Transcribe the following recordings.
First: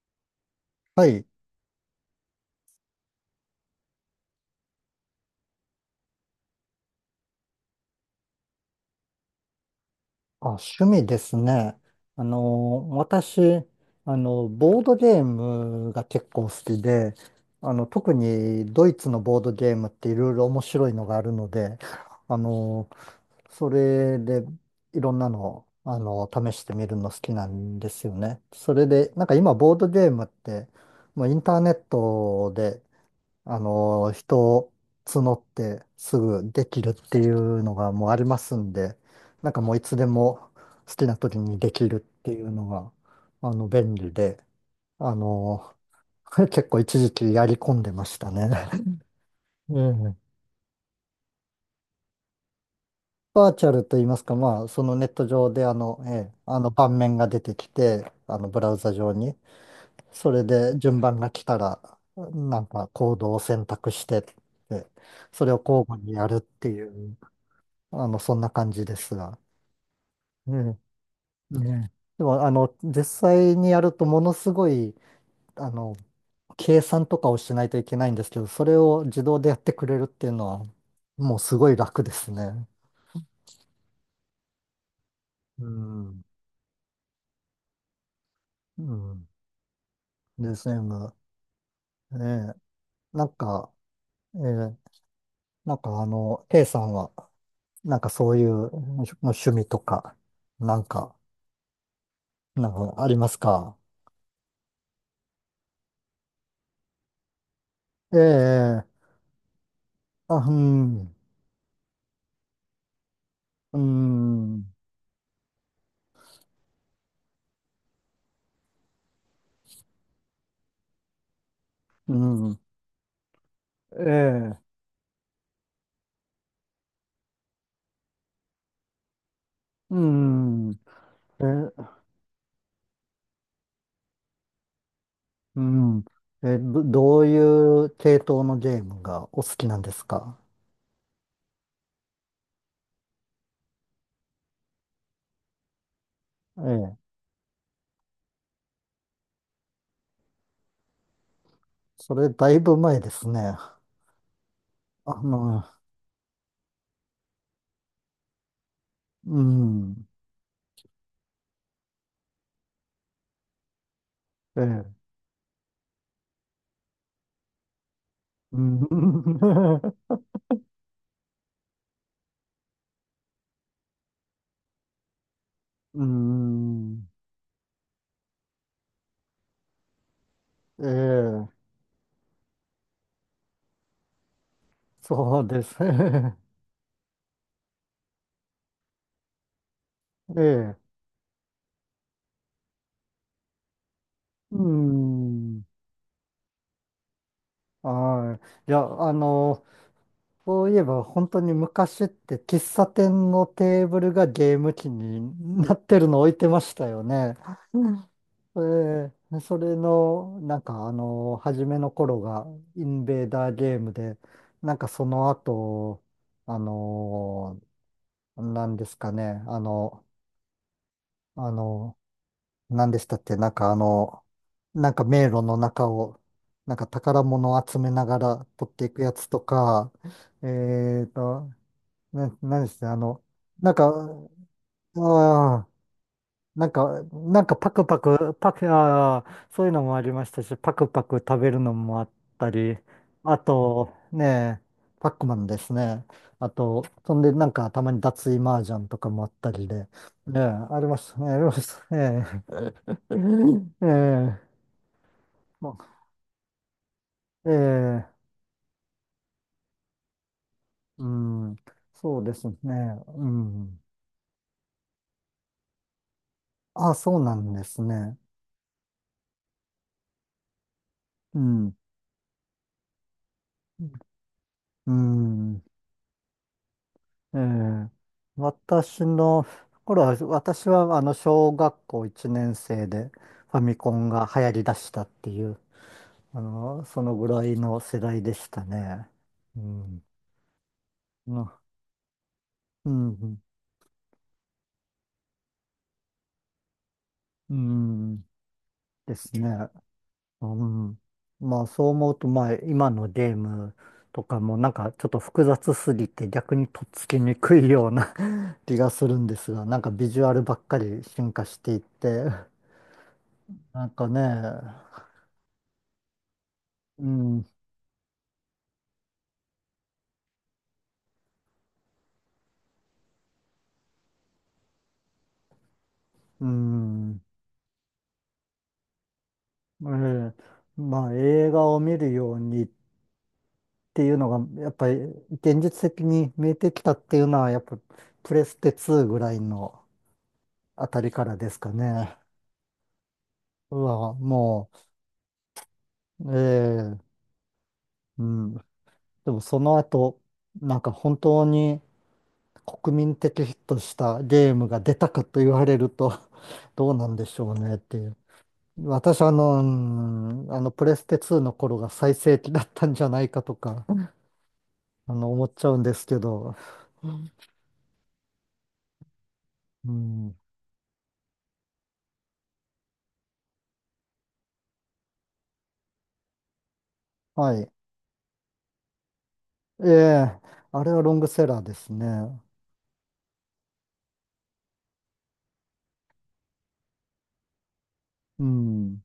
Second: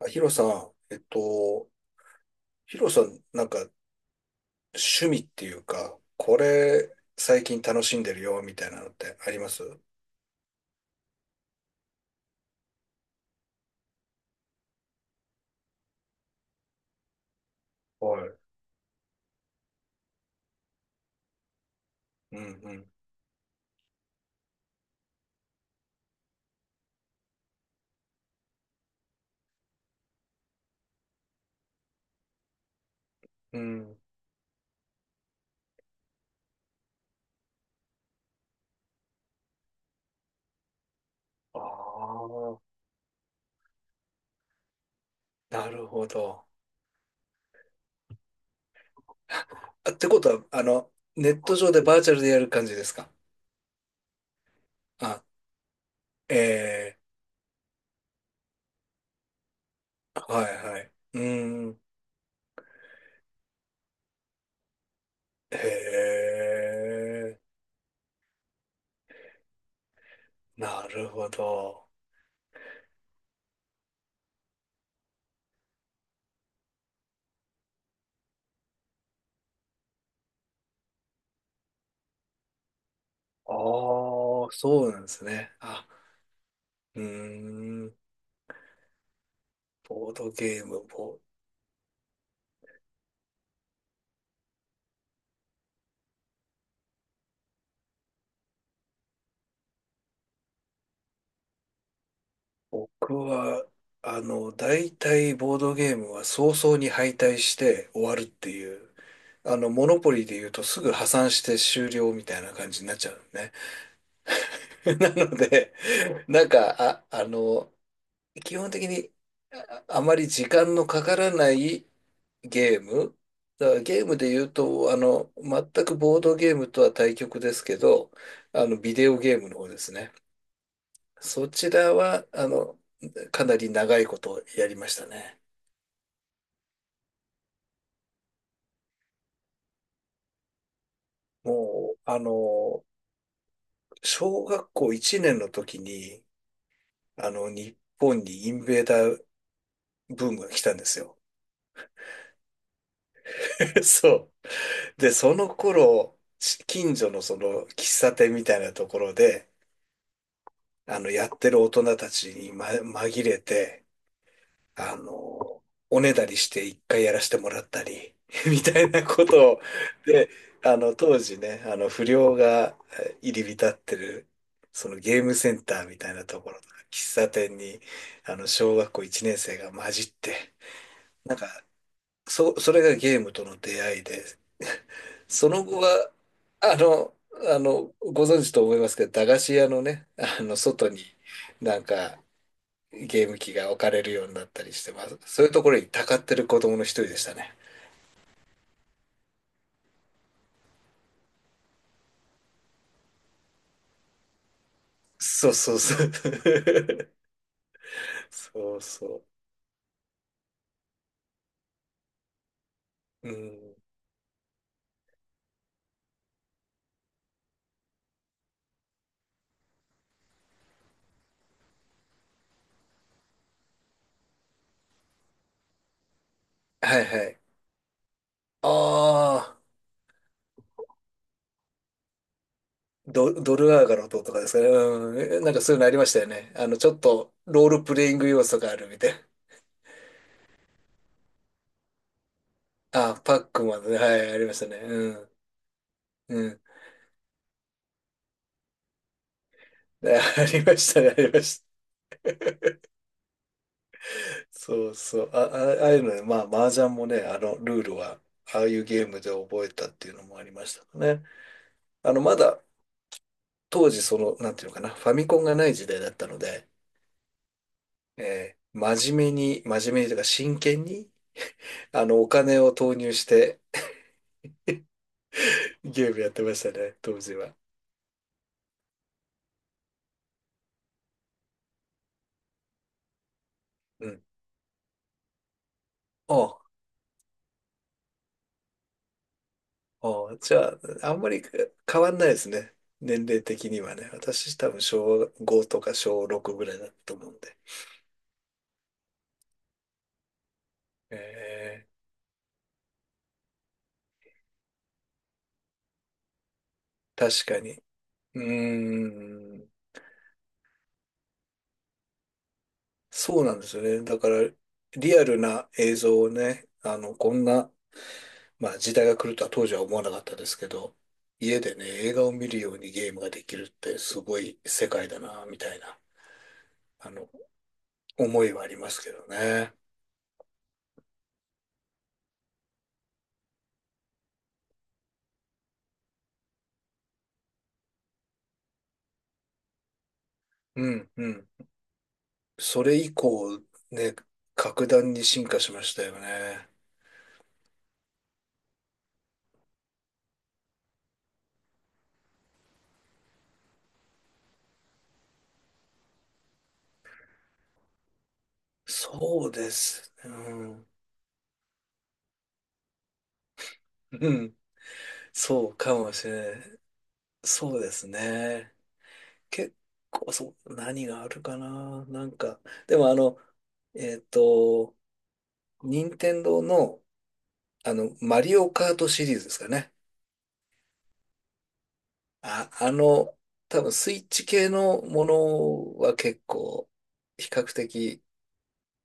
ヒロさん、はい。ヒロさん、なんか趣味っていうか、これ最近楽しんでるよみたいなのってあります？あ、趣味ですね。私、ボードゲームが結構好きで、特はい。にドイツのボードゲームっていろいろ面白いのがあるので、あうんうの、ん。それでいろんなの、試してみるの好きなんですよね。それで、なんか今ボードゲームって、もうインターネットでうん。人を募ってすぐできるっていうのがもうありますんで、なんかもういつでも好きな時にあできるっていうあ、のが、便利で、あなの、るほど。結構一時期やり込んでましたね。うあ、ってん。ことは、ネット上でバーチャルでやる感じですか？バーチャルと言いますか、まあ、そのネッあ、ト上でええ、あの盤ええ、面が出てきて、あのブラウザ上に、そはれいではい。順番うが来たん。ら、なんかコードを選択してって、それへを交互にやるっていう。え、そんな感じですが。うん。なるほど。ねでも、実際にやるとものすごい、あの、計算とかをしないといけないんですけど、それを自動でやってくれるっていうのは、もうすごい楽ですね。ああ、そうなんですね。うあ、ん。うーん。うん。ボード d ゲ s ーム、ムボええ。なんか、ええ、なんかK さんは、なんかそういう趣味とか、なんか、なんかあ僕りますは、か？大体ボードゲームは早々に敗退して終わえるっていう、え、モノポリーあ、で言ううとすぐ破ん、産して終了みたいな感じになっちゃうのね。うん、なので、なんか、あ、あの、基本的にあまり時間のかからないうん、ゲーム。だからえゲームで言うえ。と、全くボードゲームとは対極ですけど、ビデオゲームの方ですうね。ん。え、そちらは、かなり長いことやりましたね。うん。え、どういう系統のゲームがお好きなんですか？もう、小学校1年の時に、ええ。日本にインベーダーブームが来たんですよ。それだいぶ前ですね。そう。で、あそのの、頃、近所のその喫茶店みたいなところうで、ん。やってる大人たちに、紛れて、ええ。あの、おねだりして一回やらせてもらったり、うみたん。いなことを、で、当時ね、不良が入り浸ってる、そのゲームセンターみうたいなところとか、ん。喫茶店に、小学校1年生が混じって、えなんえ。か、それがゲームとの出会いで、そうそでのす。後は、あの、ご存知と思いますけど、駄菓子屋のね、え外え。に、なんか、ゲーム機が置かれるようになっうたりして、まあ、そういうとん。ころにたかってる子供の一人でしたね。はい。いや、そういえば本当に昔って喫茶店のテーブルがゲーム機にそうなそうっそてるう。の置いてましたよね。うん そうえーそそれの、なんか初めの頃がインベう。ーうダーゲーん。ムで、なんかその後、あのなんですかね、あの、なんでしたっけ、なんかなんか迷路の中を、なんかはい宝はい。物を集めながら取っていくやつとああ、か、えーと、何して、ド、ドなんルアーか、ガの塔とかですかね。うん。ああ、そういうのありましたよね。なんちょっか、となんかローパルクプパレイングク、要パ素ク、があるみたいあな。あ、そういうのもありましたし、パクパク食べるのもあったり、ああ、パあックマンと、ね。はい、ありまねしたね。え、パうックん。マンですね。うあん。と、そんで、なんか、たまに脱衣麻雀とかもあったりで、あねえ、ありまありしまたね、しあたね、りあまりましした。たね。ええ、ええ、そうそう。まああいうあのね、まあ、麻雀もね、えルールえ、は、ああいうゲームで覚えたっていうのもありましたうね。ん、そうでますね、だうん。当時なんていうのかな、ファミコンがない時代だったので、あ、そうなんですね。真面目に、真面目にというか真剣に、うん、お金を投入してうん。ゲームやってましたね、当時えは。え、私の頃は、私はあの小学校1年生でファミコうンん。が流行り出したっていう、あそのぐらいの世代でしたね。うん。あ、ああじゃあ、あんまりな変わんないですね。う年ん。齢的にはね。私多分小5とか小6ぐらいだったと思うんうで。ん。ですね。うん。まあそうえ思うと、まあ今のゲームとかもなんかちょっと複雑すぎて逆にとっつきにー、く確かいに。ような う 気がするんですーが、ん、なんかビジュアルばっかり進化していって、そうなんですよなんね。かだね、から、リアルな映像をね、うこんん。な、まあ時代が来るとは当時は思わなかったですけど、家でね、映画を見るようにゲームができるってすごい世界だな、みたいな、うあん、の、思いはありますけどね。ええ、まあ映画を見るようにっていうのが、やっぱり現実的に見えてきたっていうのは、やっぱプレステ2ぐらいのあうたん、りかうらん。ですかね。それ以降、うわ、ね、も格段に進化しましたよう、ね。ええ、うん。でもその後、なんか本当に国民的ヒットしたゲームが出たかと言われると、どうなんでしょうねっていう。私はそううです。うんん。プレステ2の頃が最盛期だったんじゃないかとか、うん。思っちそゃううんでかすもけしど。れない。そうですね。結う構、ん。そう、何があるかな。でもえっと、任天堂の、はい。マリオカートシリーズですかえね。え、あれはロングセラーですね。あ、あの、多分スイッチ系のものは結構、比較的、うん。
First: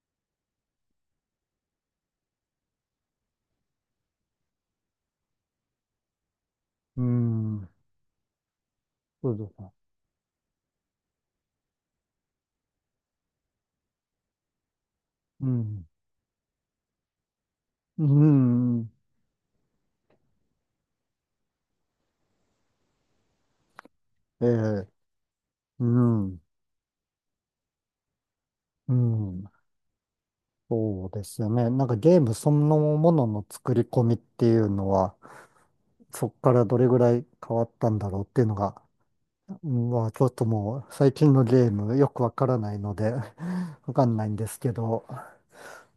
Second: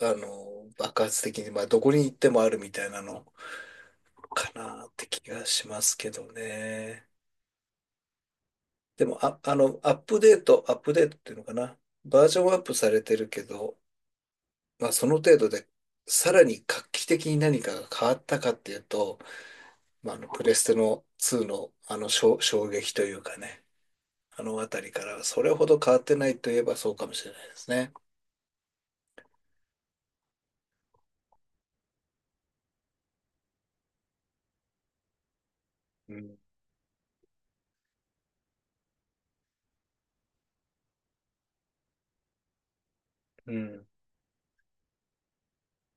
爆発的に、まあ、どこに行ってもあるみたいなのかなって気がしますけどうね。ん。でも、そうですか。アップデート、アップデートっていうのかな。バージョンアップされてるけど、まあ、その程う度で、ん。さらに画期的に何かがう変わったかっていうん。と、まあ、プレステの2の、衝撃というかね。あえの辺え、りからそれほどう変わってないん。といえばそうかもしれないですね。うん。そうですよね。なんかゲームそのものの作り込みっていうのは、うそこんからどれぐらい変わったんだろうっていうのが、うんまあちょっともう最近のゲームよくわからないので、う ん。わかんないんですけど。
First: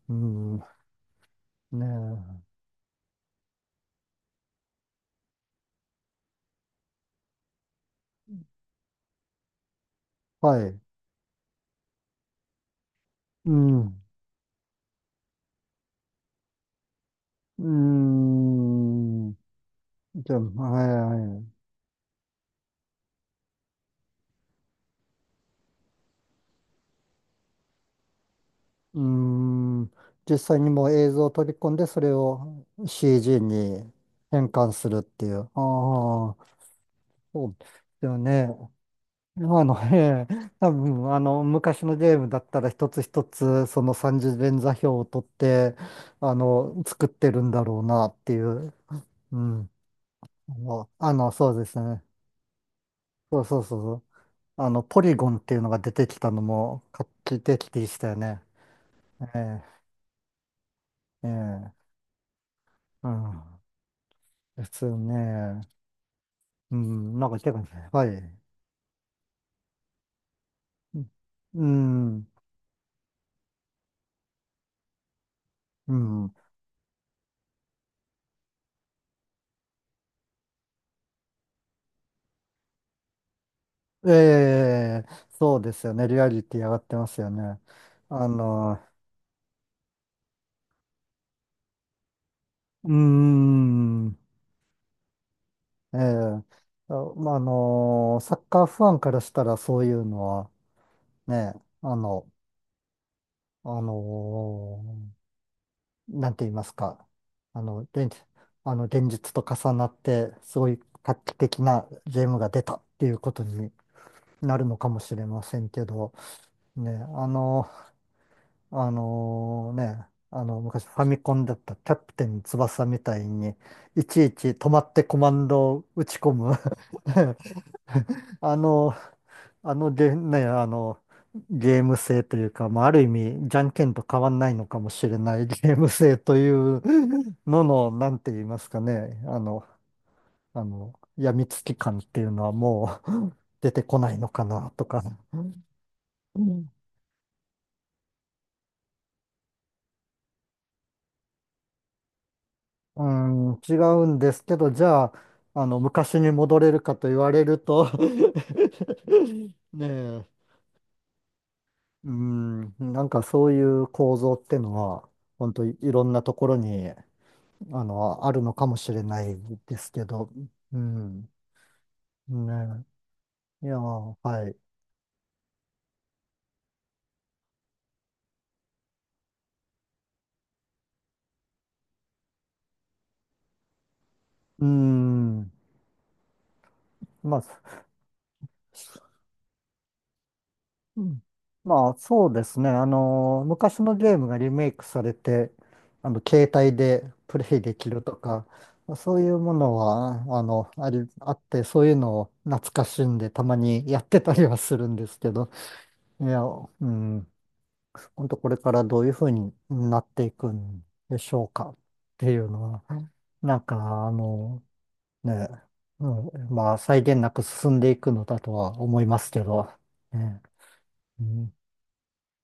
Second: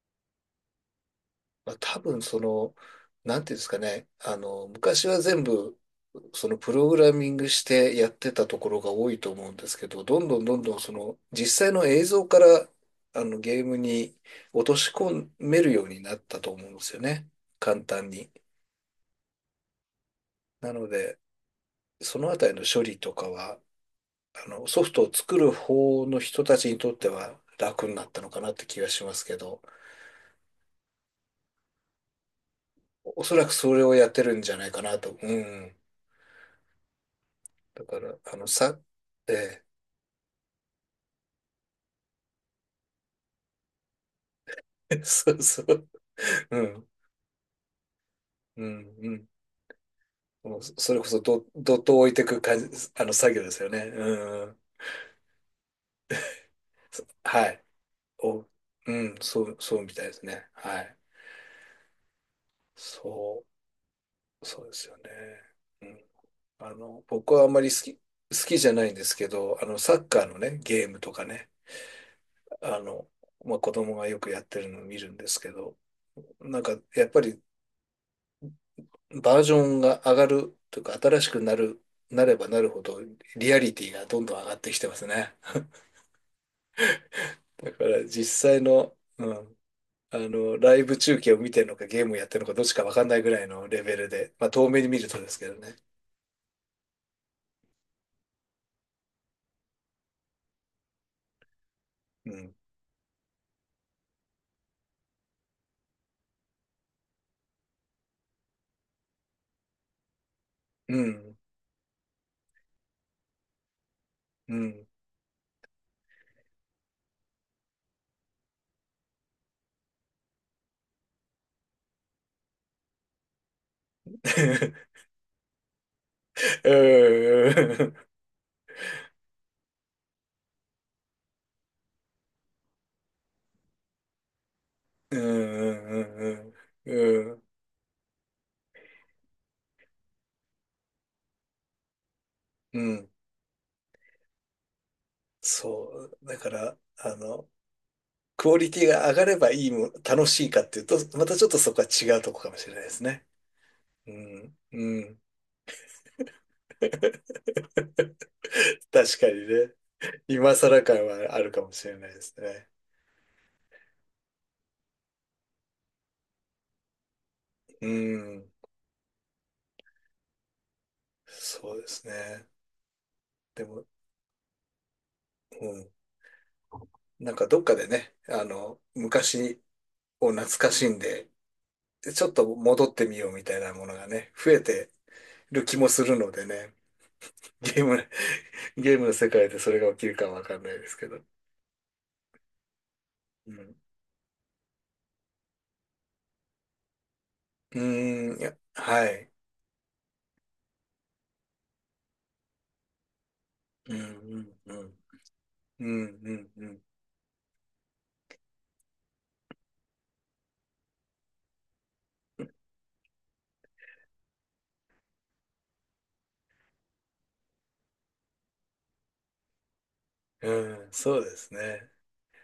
うん。ねまあ、多分え。なんていうんですかね、昔は全部、そのプログラミングしてやってたところが多いと思うんですけど、どんどんどはんどい。んその実際の映像からうゲームん。に落とし込めるようになったと思うんですよね。う簡単ーに。ん。じゃあ、なはので、いはい。そのあたりの処理とかは、ソフトを作る方の人たちにとっては楽になったのかなって気がうーしますけど。ん。実際にもう映像を取り込んで、それを おそ CG らくそれにをやってるん変じゃな換いかするなっと。てういう。あん。あ、そうでだかすよら、あの、ね。さ、えええ、多分、昔のゲームだったら一つ一つ、その三次元座標え を取っそうそて、う。うん。作ってるんだろうなっていうう。ん。うん。うん。もうそそれこそど、そうでどすっとね。置いていく感じ、作そ業うでそすうよね。そううん。ポリゴンっていうのが出てきたのもそ画期はい。的でしたよお、ね。うん。えそう、そえ、うみたいですね。はい。ええ、うそん。う、そでうですすよよね。ね。うん。うん、なん僕かはあ結ん構まりね、好はい。きじゃないんですけど、サッカーのね、ゲームとかね、うん、あの、まあ、子供がよくやってるのを見るんですけど、うん。やっぱりバージョンが上がるというか、新しくなる、なればなるほど、リアリティがえどんどん上がってきてまえ、すね。そうですよね。リアリティ上がってますよね。だからあ実際の、の、うん、ライブ中継を見てるのか、ゲームやってるのか、どっちかうーわかんないぐらいのレベルん、で、まあ、遠目に見るとですけどね。ええ、あまあ、サッカーファンからしたらそういうのはね、あうの、ん。あのなんて言いますか、あの、現あの、現実と重なって、すごいう画期ん。的なゲームが出たっていうことにうなるのん。かもしれませんけど、ね、あの、あのね、昔ファミコンだったキャプテン翼みたいに、いちいち止まっ てコマンドを打ち込む うん。あの、あのゲ、ね、ゲーム性というか、まあ、ある意味、じゃんけんと変わんないのかもしうれない ゲーム性といん。ううん。うんのの、なんて言いますかね、やみつき感っていうのはうもん。う 出てこないのかなとか。そう。だから、クオリティが上がればいいも、楽しいかっていうと、またちょっとそこは違うとこかもしれないですうね。ん、違ううんですけん、ど、じうゃあ、ん。昔に戻れるかと言われると 確かにね。ねえ、今更感はあるかもしれなういですね。ん、なんかそういう構造ってのは、本当いいろんなところにうあるん。のかもしれないですけど、うん、そうですね。ね、いでやも、ー、はい。うん。どっかでね、昔を懐かしんで、ちょっと戻ってみようみたいなものがね、増えうてん、る気もするのでね。まあ、ゲーム、ゲーすムの世界でそれが起きるかわかんないですうけど。んまあ、そうですね。うん。昔のゲームがリメイクされて、携帯でプレイでうきるとーん、いか、や、はそういい。うものは、あの、あり、あって、そういうのを懐かしんで、たまにうやってたりん、はうん、うするんん。ですけど、うん、いうや、ん、ううん。ん。本当これからどういうふうになっていくんでしょうかっていうのは、なんかね、うん、まあ際限なく進んでいくのだとは思いますけど、ね、うん、そううですんね。